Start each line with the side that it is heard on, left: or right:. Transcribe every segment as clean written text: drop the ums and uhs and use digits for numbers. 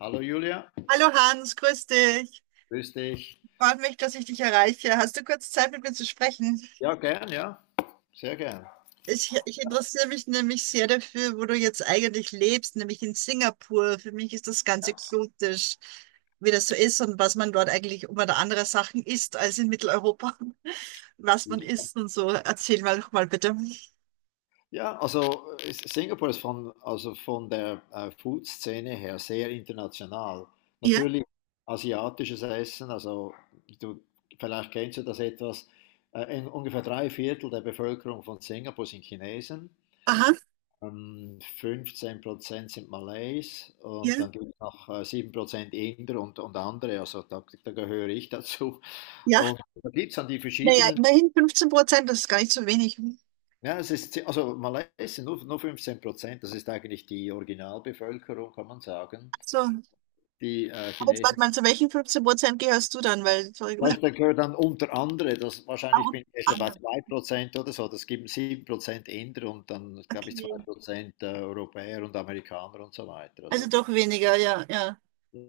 left: Hallo Julia,
right: Hallo Hans, grüß dich.
left: grüß dich.
right: Freut mich, dass ich dich erreiche. Hast du kurz Zeit, mit mir zu sprechen?
left: Ja, gern, ja, sehr gern.
right: Ich interessiere mich nämlich sehr dafür, wo du jetzt eigentlich lebst, nämlich in Singapur. Für mich ist das ganz exotisch, wie das so ist und was man dort eigentlich um oder andere Sachen isst als in Mitteleuropa. Was man isst und so. Erzähl mal doch mal bitte.
left: Ja, also Singapur ist von, also von der Food-Szene her sehr international.
right: Ja,
left: Natürlich asiatisches Essen, also du, vielleicht kennst du das etwas. In ungefähr drei Viertel der Bevölkerung von Singapur sind Chinesen,
right: aha,
left: 15% sind Malays
right: ja,
left: und dann gibt es noch 7% Inder und andere, also da gehöre ich dazu.
right: ja.
left: Und da gibt es dann die
right: Naja,
left: verschiedenen.
right: immerhin 15%, das ist gar nicht so wenig.
left: Ja, es ist, also Malaysia nur 15%, das ist eigentlich die Originalbevölkerung, kann man sagen,
right: So, aber
left: die
right: jetzt warte
left: Chinesen.
right: mal, zu welchen 15% gehörst du dann? Weil, sorry,
left: Vielleicht da gehört dann unter andere, das,
right: ah,
left: wahrscheinlich
right: und
left: bin ich jetzt bei
right: andere.
left: 2% oder so, das gibt 7% Inder und dann, glaube ich, 2
right: Okay.
left: Prozent Europäer und Amerikaner und so weiter.
right: Also
left: Also,
right: doch weniger, ja, ja.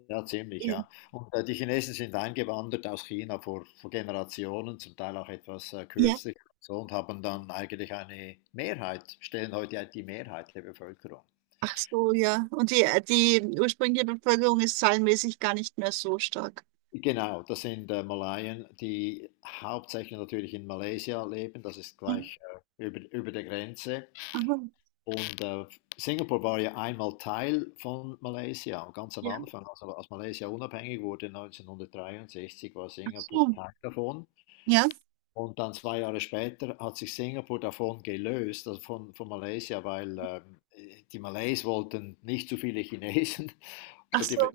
left: ja, ziemlich,
right: In-
left: ja. Und die Chinesen sind eingewandert aus China vor Generationen, zum Teil auch etwas
right: Ja.
left: kürzlich, so, und haben dann eigentlich eine Mehrheit, stellen heute die Mehrheit der Bevölkerung.
right: Ach so, ja. Und die ursprüngliche Bevölkerung ist zahlenmäßig gar nicht mehr so stark.
left: Genau, das sind Malaien, die hauptsächlich natürlich in Malaysia leben. Das ist
right: Hm.
left: gleich über der Grenze.
right: Aha.
left: Und Singapur war ja einmal Teil von Malaysia, ganz am
right: Ja.
left: Anfang. Also als Malaysia unabhängig wurde 1963, war
right: Ach
left: Singapur
right: so.
left: Teil davon.
right: Ja.
left: Und dann 2 Jahre später hat sich Singapur davon gelöst, also von Malaysia, weil die Malays wollten nicht zu viele Chinesen
right: Ach
left: und die
right: so.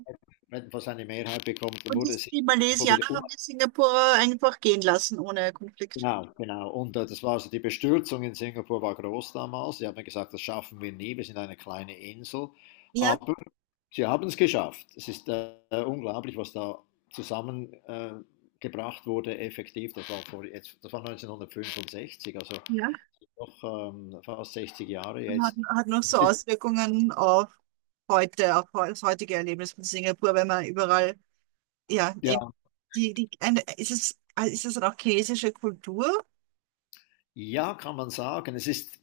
left: hätten fast eine Mehrheit bekommen. Dann
right: Und die,
left: wurde
right: die
left: Singapur wieder.
right: Malaysianer haben die Singapurer einfach gehen lassen ohne Konflikt.
left: Genau, genau. Und das war also die Bestürzung in Singapur war groß damals. Sie haben gesagt, das schaffen wir nie, wir sind eine kleine Insel.
right: Ja.
left: Aber sie haben es geschafft. Es ist unglaublich, was da zusammengebracht äh, gebracht wurde, effektiv. Das war, vor, jetzt, das war 1965, also
right: Ja.
left: noch fast 60 Jahre
right: Und hat,
left: jetzt.
right: hat noch so
left: Es ist,
right: Auswirkungen auf heute, das heutige Erlebnis von Singapur, wenn man überall, ja,
left: ja.
right: eben die, die, eine, ist es, ist es dann auch chinesische Kultur?
left: Ja, kann man sagen. Es ist,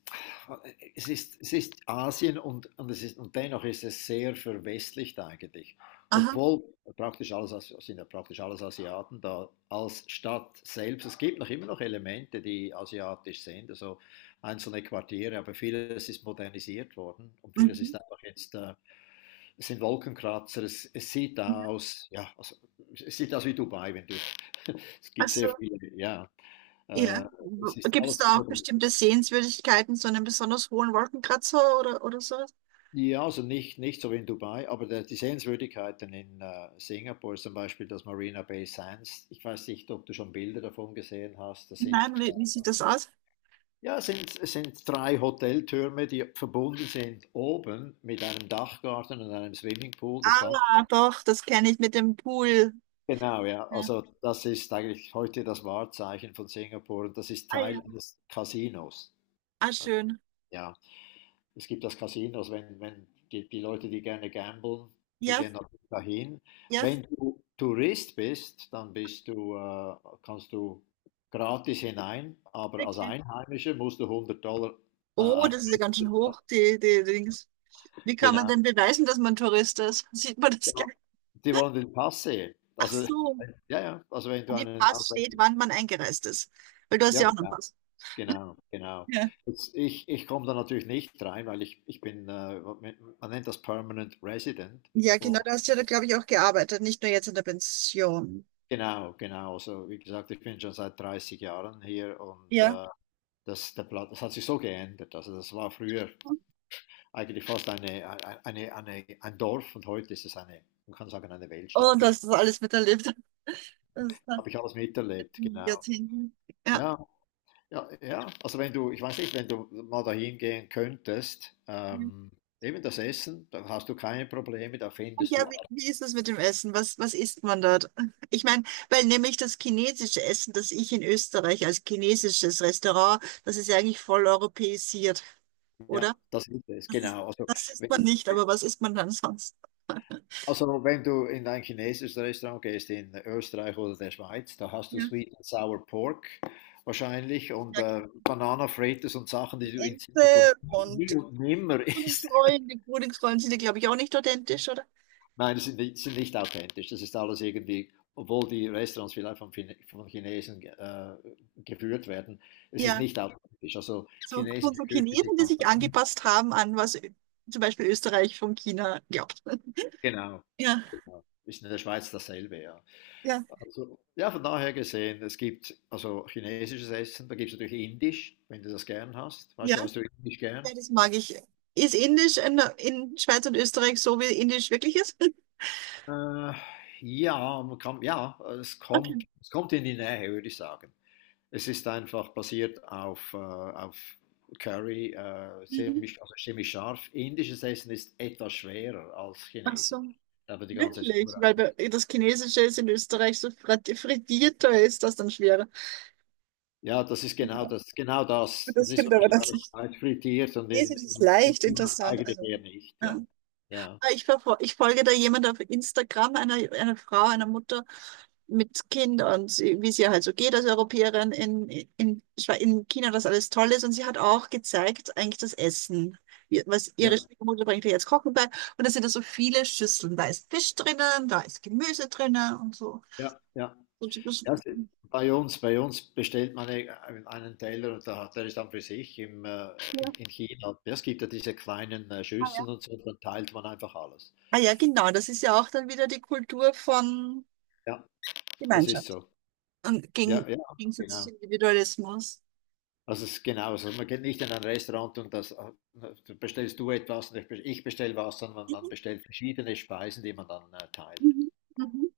left: es ist, Es ist Asien es ist, und dennoch ist es sehr verwestlicht eigentlich.
right: Aha.
left: Obwohl praktisch alles, sind ja praktisch alles Asiaten da als Stadt selbst. Es gibt noch immer noch Elemente, die asiatisch sind, also einzelne Quartiere, aber vieles ist modernisiert worden und vieles
right: Mhm.
left: ist einfach jetzt, es sind Wolkenkratzer, es sieht aus, ja, also, es sieht aus wie Dubai, wenn du, es gibt sehr
right: Also,
left: viele, ja,
right: ja.
left: äh, es ist
right: Gibt es
left: alles
right: da auch
left: modern.
right: bestimmte Sehenswürdigkeiten, so einen besonders hohen Wolkenkratzer oder sowas?
left: Ja, also nicht so wie in Dubai, aber die Sehenswürdigkeiten in Singapur, zum Beispiel das Marina Bay Sands, ich weiß nicht, ob du schon Bilder davon gesehen hast, das sind,
right: Nein, wie sieht das aus?
left: ja, es sind drei Hoteltürme, die verbunden sind oben mit einem Dachgarten und einem Swimmingpool, das Ganze.
right: Ah, doch, das kenne ich mit dem Pool.
left: Genau, ja,
right: Ja.
left: also das ist eigentlich heute das Wahrzeichen von Singapur und das ist
right: Ah
left: Teil
right: ja.
left: eines Casinos.
right: Ah,
left: Also,
right: schön.
left: ja. Es gibt das Casino, also wenn die Leute, die gerne gamblen, die
right: Ja,
left: gehen natürlich dahin.
right: ja,
left: Wenn du Tourist bist, dann bist du, kannst du gratis hinein, aber als
right: wirklich.
left: Einheimischer musst du $100 äh,
right: Oh,
left: ein-
right: das ist ja ganz schön hoch, die Dings. Wie kann man
left: genau.
right: denn beweisen, dass man Tourist ist? Sieht man das
left: Ja,
right: gleich?
left: die wollen den Pass sehen.
right: Ach
left: Also,
right: so,
left: ja, ja, also wenn
right: an
left: du
right: dem
left: einen
right: Pass steht,
left: ausländischen,
right: wann man eingereist ist. Weil du hast
left: ja,
right: ja auch einen
left: genau,
right: Pass.
left: genau, genau.
right: Ja.
left: Jetzt, ich komme da natürlich nicht rein, weil ich bin, man nennt das Permanent Resident.
right: Ja, genau, da hast du ja, glaube ich, auch gearbeitet, nicht nur jetzt in der Pension.
left: Genau, genau. Also wie gesagt, ich bin schon seit 30 Jahren hier und
right: Ja.
left: das, der Platz, das hat sich so geändert. Also das war früher eigentlich fast ein Dorf und heute ist es eine, man kann sagen, eine Weltstadt
right: Und
left: geworden.
right: dass du das alles miterlebt hast. Das ist dann
left: Habe ich alles miterlebt, genau.
right: Jahrzehnten. Ja.
left: Ja, ja, ja. Also wenn du, ich weiß nicht, wenn du mal dahin gehen könntest,
right: Und
left: eben das Essen, dann hast du keine Probleme, da findest
right: Ja,
left: du
right: wie,
left: alles.
right: wie ist es mit dem Essen? Was isst man dort? Ich meine, weil nämlich das chinesische Essen, das ich in Österreich als chinesisches Restaurant, das ist ja eigentlich voll europäisiert,
left: Ja,
right: oder?
left: das ist es,
right: Das ist,
left: genau.
right: das isst man nicht, aber was isst man dann sonst?
left: Also, wenn du in ein chinesisches Restaurant gehst in Österreich oder der Schweiz, da hast du
right: Ja,
left: Sweet and Sour Pork wahrscheinlich und
right: ja,
left: Banana Fritters und Sachen, die du in Singapur
right: Ente und
left: nie
right: die
left: und nimmer isst.
right: Frühlingsrollen. Die Frühlingsrollen sind ja, glaube ich, auch nicht authentisch, oder?
left: Nein, das sind nicht authentisch. Das ist alles irgendwie, obwohl die Restaurants vielleicht von, von Chinesen geführt werden, es ist
right: Ja,
left: nicht authentisch. Also,
right: so,
left: chinesische
right: so
left: Küche, sie
right: Chinesen, die
left: kommt
right: sich
left: davon.
right: angepasst haben an was zum Beispiel Österreich von China glaubt.
left: Genau,
right: Ja,
left: genau. Ist in der Schweiz dasselbe, ja.
right: ja,
left: Also, ja, von daher gesehen, es gibt also chinesisches Essen, da gibt es natürlich Indisch, wenn du das gern hast. Weißt
right: ja,
left: du, hast du Indisch gern?
right: ja, das mag ich. Ist Indisch in Schweiz und Österreich so, wie Indisch wirklich ist?
left: Äh, ja, man kann, ja,
right: Okay.
left: es kommt in die Nähe, würde ich sagen. Es ist einfach basiert auf Curry,
right: Mhm.
left: ziemlich, also ziemlich scharf. Indisches Essen ist etwas schwerer als
right: Ach
left: chinesisch.
right: so,
left: Aber die ganze
right: wirklich? Weil
left: Zubereitung.
right: das Chinesische ist in Österreich so frittierter, ist das dann schwerer.
left: Ja, das ist genau das, genau das. Das
right: Das
left: ist
right: stimmt aber das
left: Österreich
right: nicht.
left: weit frittiert und
right: Chinesisch ist
left: in
right: leicht,
left: China
right: interessant.
left: eigentlich
right: Also,
left: eher nicht,
right: ja.
left: ja. Ja,
right: Ah, ich folge da jemand auf Instagram, einer, einer Frau, einer Mutter mit Kindern, wie es ihr halt so geht als Europäerin in, in China, dass alles toll ist. Und sie hat auch gezeigt, eigentlich das Essen, was ihre
left: ja,
right: Schwiegermutter bringt ihr jetzt Kochen bei. Und da sind da so viele Schüsseln. Da ist Fisch drinnen, da ist Gemüse drinnen und so.
left: ja, ja.
right: Und ich muss-
left: ja es- Bei uns, bei uns bestellt man einen Teller und da, der ist dann für sich im, in
right: ja.
left: China. Ja, es gibt ja diese kleinen
right: Ah ja,
left: Schüsseln und so, dann teilt man einfach alles.
right: ah ja, genau. Das ist ja auch dann wieder die Kultur von
left: Ja, das ist
right: Gemeinschaft
left: so.
right: und
left: Ja, ja,
right: Gegensatz zu
left: genau.
right: Individualismus.
left: Also es ist genau so. Man geht nicht in ein Restaurant und das bestellst du etwas und ich bestelle was, sondern man
right: Mhm.
left: bestellt verschiedene Speisen, die man dann teilt.
right: Mhm. Mhm.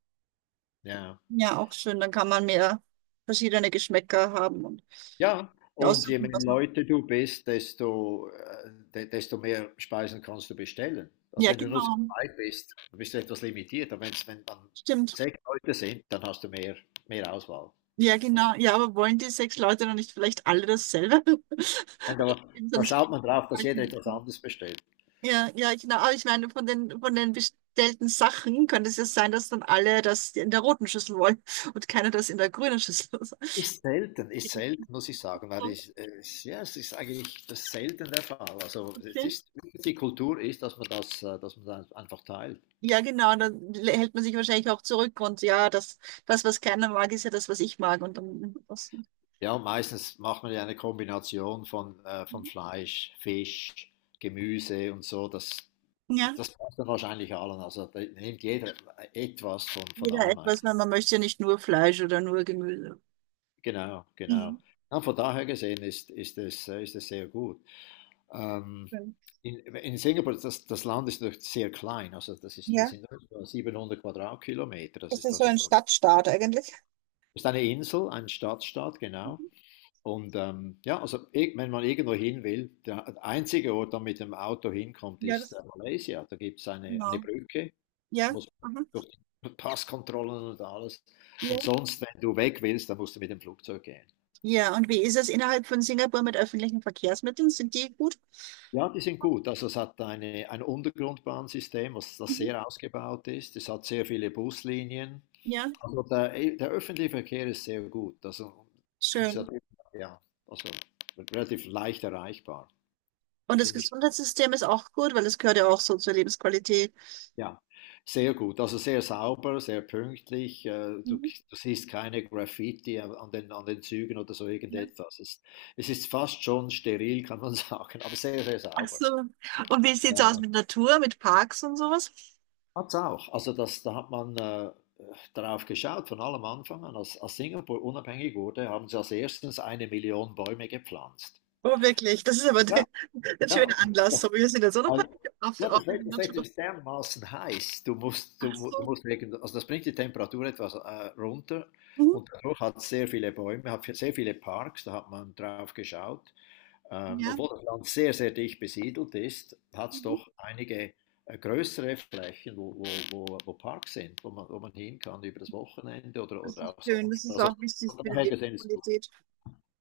left: Ja.
right: Ja, auch schön. Dann kann man mehr verschiedene Geschmäcker haben und
left: Ja, und je
right: aussuchen,
left: mehr
right: was man.
left: Leute du bist, desto, de desto mehr Speisen kannst du bestellen. Also
right: Ja,
left: wenn du nur zu
right: genau.
left: zweit bist, dann bist du etwas limitiert. Aber wenn dann
right: Stimmt.
left: sechs Leute sind, dann hast du mehr, mehr Auswahl.
right: Ja,
left: Und
right: genau. Ja, aber wollen die sechs Leute dann nicht vielleicht alle dasselbe?
left: da, da
right: sonst-
left: schaut man drauf, dass jeder etwas anderes bestellt.
right: Ja, ja, genau. Aber ich meine, von den bestellten Sachen könnte es ja sein, dass dann alle das in der roten Schüssel wollen und keiner das in der grünen Schüssel.
left: Ist selten, muss ich sagen, weil
right: Oh,
left: ich, ja, es ist eigentlich das ist selten der Fall. Also es
right: okay.
left: ist, die Kultur ist, dass man das einfach teilt.
right: Ja, genau. Dann hält man sich wahrscheinlich auch zurück und ja, das, was keiner mag, ist ja das, was ich mag. Und dann, das,
left: Ja, meistens macht man ja eine Kombination von Fleisch, Fisch, Gemüse und so.
right: ja,
left: Das passt dann wahrscheinlich allen. Also da nimmt jeder etwas von
right: jeder
left: allem eigentlich.
right: etwas, weil man möchte ja nicht nur Fleisch oder nur Gemüse.
left: Genau, genau.
right: Mhm.
left: Ja, von daher gesehen ist es sehr gut. Ähm, in Singapur, das Land ist doch sehr klein. Also das
right: Ja.
left: sind nur so 700 Quadratkilometer. Das
right: Das
left: ist,
right: ist so
left: also
right: ein Stadtstaat eigentlich.
left: ist eine Insel, ein Stadtstaat, genau.
right: Mhm.
left: Und ja, also wenn man irgendwo hin will, der einzige Ort, der mit dem Auto hinkommt,
right: Ja,
left: ist
right: das,
left: Malaysia. Da gibt es eine
right: genau.
left: Brücke,
right: Ja,
left: muss man
right: aha.
left: durch die Passkontrollen und alles.
right: Ja.
left: Und sonst, wenn du weg willst, dann musst du mit dem Flugzeug gehen.
right: Ja, und wie ist es innerhalb von Singapur mit öffentlichen Verkehrsmitteln? Sind die gut?
left: Ja, die sind gut. Also es hat ein Untergrundbahnsystem, was das
right: Mhm.
left: sehr ausgebaut ist. Es hat sehr viele Buslinien.
right: Ja,
left: Also der öffentliche Verkehr ist sehr gut. Also, und es
right: schön.
left: hat, ja, also relativ leicht erreichbar.
right: Und das
left: Ziemlich.
right: Gesundheitssystem ist auch gut, weil es gehört ja auch so zur Lebensqualität.
left: Ja, sehr gut. Also sehr sauber, sehr pünktlich. Du, Du
right: Mhm.
left: siehst keine Graffiti an den Zügen oder so
right: Ja.
left: irgendetwas. Es ist fast schon steril, kann man sagen, aber sehr, sehr
right: Ach
left: sauber.
right: so. Und wie sieht's aus
left: Ja.
right: mit Natur, mit Parks und sowas?
left: Hat's auch. Also da hat man darauf geschaut, von allem Anfang an. Als Singapur unabhängig wurde, haben sie als erstens eine Million Bäume gepflanzt.
right: Oh, wirklich. Das ist aber
left: Ja.
right: ein
left: Ja,
right: schöner Anlass. So, wir sind jetzt, oder?
left: also,
right: Auf,
left: ja,
right: auch in der
left: Das Wetter
right: Natur.
left: ist dermaßen heiß.
right: Ach
left: Du
right: so.
left: musst wegen, also das bringt die Temperatur etwas runter
right: Mhm.
left: und dadurch hat es sehr viele Bäume, hat sehr viele Parks, da hat man drauf geschaut.
right: Ja,
left: Obwohl das Land sehr, sehr dicht besiedelt ist, hat es
right: mhm,
left: doch einige größere Flächen, wo Parks sind, wo man hin kann über das Wochenende
right: das
left: oder
right: ist
left: auch
right: schön. Das
left: sonst.
right: ist
left: Also
right: auch wichtig
left: von
right: für die
left: daher gesehen ist es gut.
right: Lebensqualität.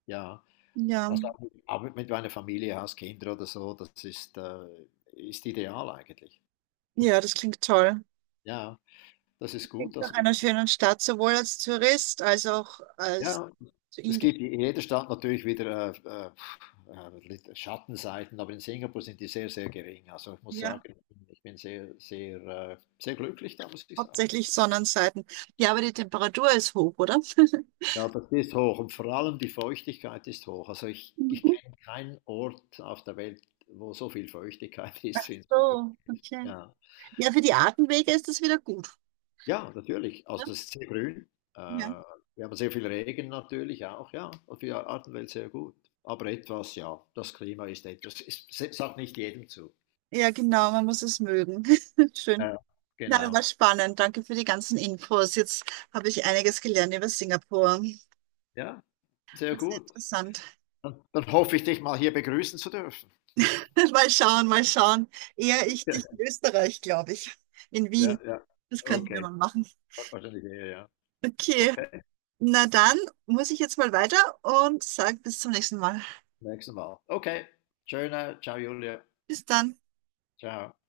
left: Ja,
right: Ja,
left: also auch mit meiner Familie, hast Kinder oder so, ist ideal eigentlich.
right: ja, das klingt toll.
left: Ja, das ist gut.
right: Klingt
left: Also,
right: nach einer schönen Stadt, sowohl als Tourist als auch als
left: ja, es
right: Inge-
left: gibt in jeder Stadt natürlich wieder Schattenseiten, aber in Singapur sind die sehr, sehr gering. Also ich muss
right: ja,
left: sagen, ich bin sehr, sehr, sehr glücklich da, muss ich sagen.
right: hauptsächlich Sonnenseiten. Ja, aber die Temperatur ist hoch, oder?
left: Ja, das ist hoch und vor allem die Feuchtigkeit ist hoch. Also ich
right: Mhm.
left: kenne keinen Ort auf der Welt, wo so viel Feuchtigkeit
right: Ach
left: ist wie in Singapur.
right: so, okay.
left: Ja.
right: Ja, für die Atemwege ist das wieder gut.
left: Ja, natürlich.
right: Ne?
left: Also es ist sehr grün.
right: Ja.
left: Wir haben sehr viel Regen natürlich auch, ja. Und für die Artenwelt sehr gut. Aber etwas, ja, das Klima ist etwas. Es sagt nicht jedem zu.
right: Ja, genau, man muss es mögen. Schön.
left: Ja,
right: Na, das
left: genau.
right: war spannend. Danke für die ganzen Infos. Jetzt habe ich einiges gelernt über Singapur.
left: Ja, sehr
right: War sehr
left: gut.
right: interessant.
left: Dann hoffe ich, dich mal hier begrüßen zu dürfen.
right: Mal schauen, mal schauen. Eher ich
left: Ja,
right: dich in Österreich, glaube ich. In
left: ja,
right: Wien.
left: ja.
right: Das könnten wir
left: Okay.
right: mal machen.
left: Wahrscheinlich eher, ja.
right: Okay.
left: Okay.
right: Na dann muss ich jetzt mal weiter und sage bis zum nächsten Mal.
left: Nächstes Mal. Okay. Schöner. Ciao, Julia.
right: Bis dann.
left: Ciao.